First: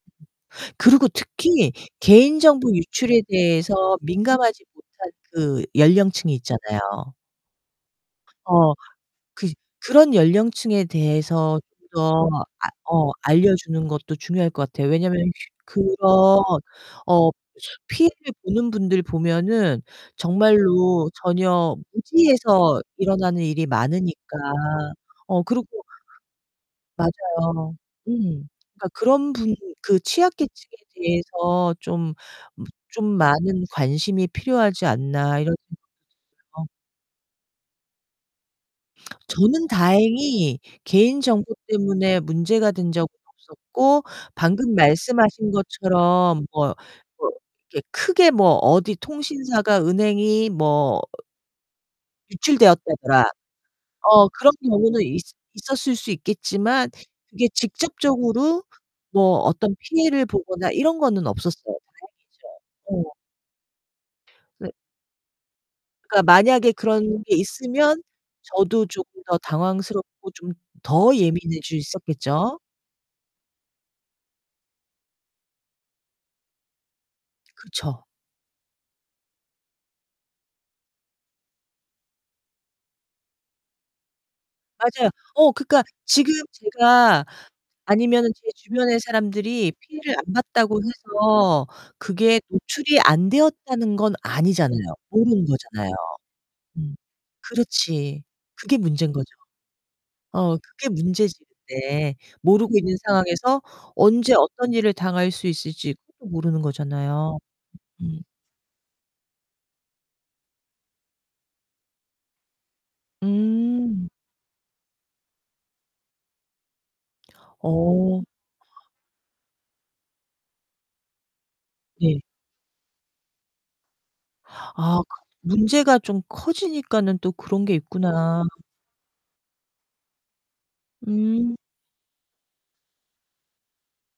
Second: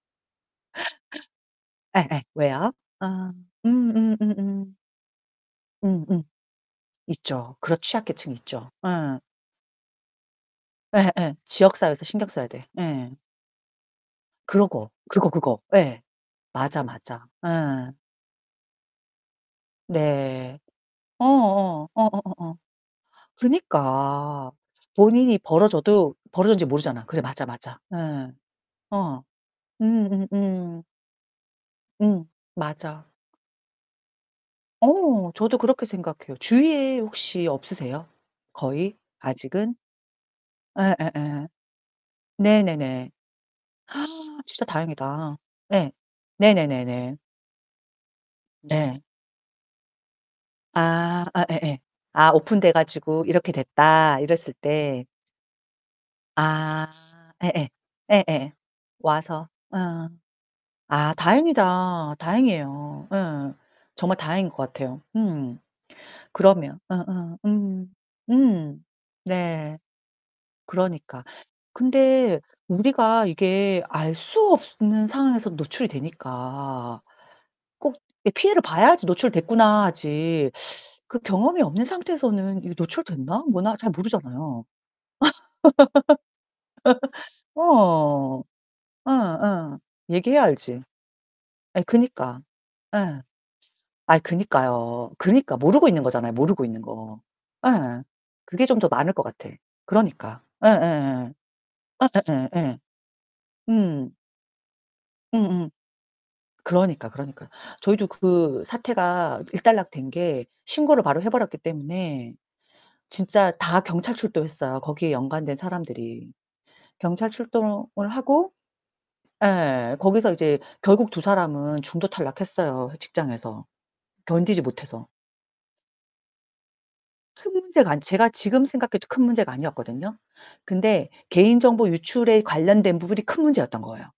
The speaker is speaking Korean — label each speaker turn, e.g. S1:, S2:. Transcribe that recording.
S1: 그리고 특히
S2: 예예,
S1: 개인
S2: 왜요?
S1: 정보 유출에
S2: 아
S1: 대해서 민감하지
S2: 음음음음.
S1: 못한 그
S2: 응 응.
S1: 연령층이 있잖아요.
S2: 있죠. 그런 취약계층이 있죠.
S1: 어
S2: 예.
S1: 그 그런 연령층에
S2: 예 예.
S1: 대해서
S2: 지역
S1: 좀
S2: 사회에서 신경 써야 돼.
S1: 아
S2: 예.
S1: 어 알려주는 것도 중요할 거 같아요.
S2: 그러고,
S1: 왜냐면
S2: 그거 그거
S1: 그런
S2: 예. 맞아 맞아,
S1: 어
S2: 예.
S1: 피해를 보는 분들 보면은
S2: 네.
S1: 정말로
S2: 어
S1: 전혀
S2: 어 어 어 어 어.
S1: 무지해서 일어나는 일이 많으니까.
S2: 그니까 본인이
S1: 어 그리고
S2: 벌어져도 벌어졌는지 모르잖아. 그래 맞아
S1: 맞아요.
S2: 맞아. 예.
S1: 음. 아
S2: 어.
S1: '그런 분들 그
S2: 음 음
S1: 취약 계층에
S2: 음.
S1: 대해서 좀
S2: 응,
S1: 무 좀
S2: 맞아.
S1: 많은 관심이 필요하지
S2: 어,
S1: 않나.' 이런
S2: 저도 그렇게 생각해요.
S1: 생각도 들어요.
S2: 주위에 혹시 없으세요? 거의?
S1: 저는
S2: 아직은?
S1: 다행히
S2: 예 예
S1: 개인
S2: 예.
S1: 정보 때문에
S2: 네
S1: 문제가
S2: 네
S1: 된 적은
S2: 네.
S1: 없었고
S2: 진짜
S1: 방금
S2: 다행이다.
S1: 말씀하신
S2: 예.
S1: 것처럼 뭐
S2: 네네네네.
S1: 뭐 이렇게 크게 뭐 어디
S2: 네.
S1: 통신사가 은행이 뭐
S2: 아 예예예. 아 오픈 돼 가지고
S1: 유출되었다더라.
S2: "이렇게 됐다."
S1: 어
S2: 이랬을
S1: 그런 경우는
S2: 때
S1: 있 있었을 수
S2: 아
S1: 있겠지만 그게
S2: 예 예 예 예
S1: 직접적으로 뭐
S2: 와서.
S1: 어떤
S2: 어.
S1: 피해를 보거나
S2: 아
S1: 이런거는 없었어요.
S2: 다행이다.
S1: 다행이죠.
S2: 다행이에요.
S1: 네.
S2: 예. 정말 다행인 것
S1: 네.
S2: 같아요. 음.
S1: 그니까 만약에
S2: 그러면 어
S1: 그런 게
S2: 어 음
S1: 있으면
S2: 음
S1: 저도 조금 더
S2: 네.
S1: 당황스럽고 좀 더
S2: 그러니까.
S1: 예민해질 수
S2: 근데
S1: 있었겠죠?
S2: 우리가 이게 알 수 없는 상황에서 노출이 되니까 꼭
S1: 그쵸.
S2: 이 피해를 봐야지 '노출됐구나.' 하지. 그 경험이 없는 상태에서는 이게 '노출됐나. 뭐나.' 잘 모르잖아요.
S1: 맞아요. 어 그니까 지금 제가 아니면은
S2: 어.
S1: 제 주변의
S2: 응
S1: 사람들이
S2: 응,
S1: 피해를 안
S2: 얘기해야
S1: 봤다고
S2: 알지.
S1: 해서
S2: 아이 그니까
S1: 그게 노출이
S2: 예.
S1: 안 되었다는 건
S2: 아
S1: 아니잖아요.
S2: 그니까요.
S1: 모르는
S2: 그니까 모르고
S1: 거잖아요.
S2: 있는 거잖아요 모르고 있는 거. 예.
S1: 그렇지.
S2: 그게
S1: 그게
S2: 좀 더 많을 것
S1: 문제인거죠.
S2: 같아. 그러니까.
S1: 어
S2: 예 예
S1: 그게
S2: 예.
S1: 문제지.
S2: 예
S1: 근데.
S2: 예 예
S1: 모르고
S2: 예.
S1: 있는 상황에서
S2: 응.
S1: 언제 어떤 일을 당할
S2: 응
S1: 수
S2: 응.
S1: 있을지 모르는
S2: 그러니까,
S1: 거잖아요.
S2: 그러니까. 저희도
S1: 으음.
S2: 그 사태가 일단락된 게 신고를 바로 해버렸기 때문에 진짜 다
S1: 음.
S2: 경찰 출동했어요. 거기에 연관된 사람들이. 경찰 출동을
S1: 어.
S2: 하고 예 거기서 이제 결국 2 사람은 중도
S1: 네.
S2: 탈락했어요 직장에서. 견디지
S1: 아.
S2: 못해서.
S1: 그 문제가 좀 커지니까는 또
S2: 큰
S1: 그런 게
S2: 문제가 아니 제가
S1: 있구나.
S2: 지금 생각해도 큰 문제가 아니었거든요. 근데
S1: 음.
S2: 개인 정보 유출에 관련된 부분이 큰 문제였던 거예요.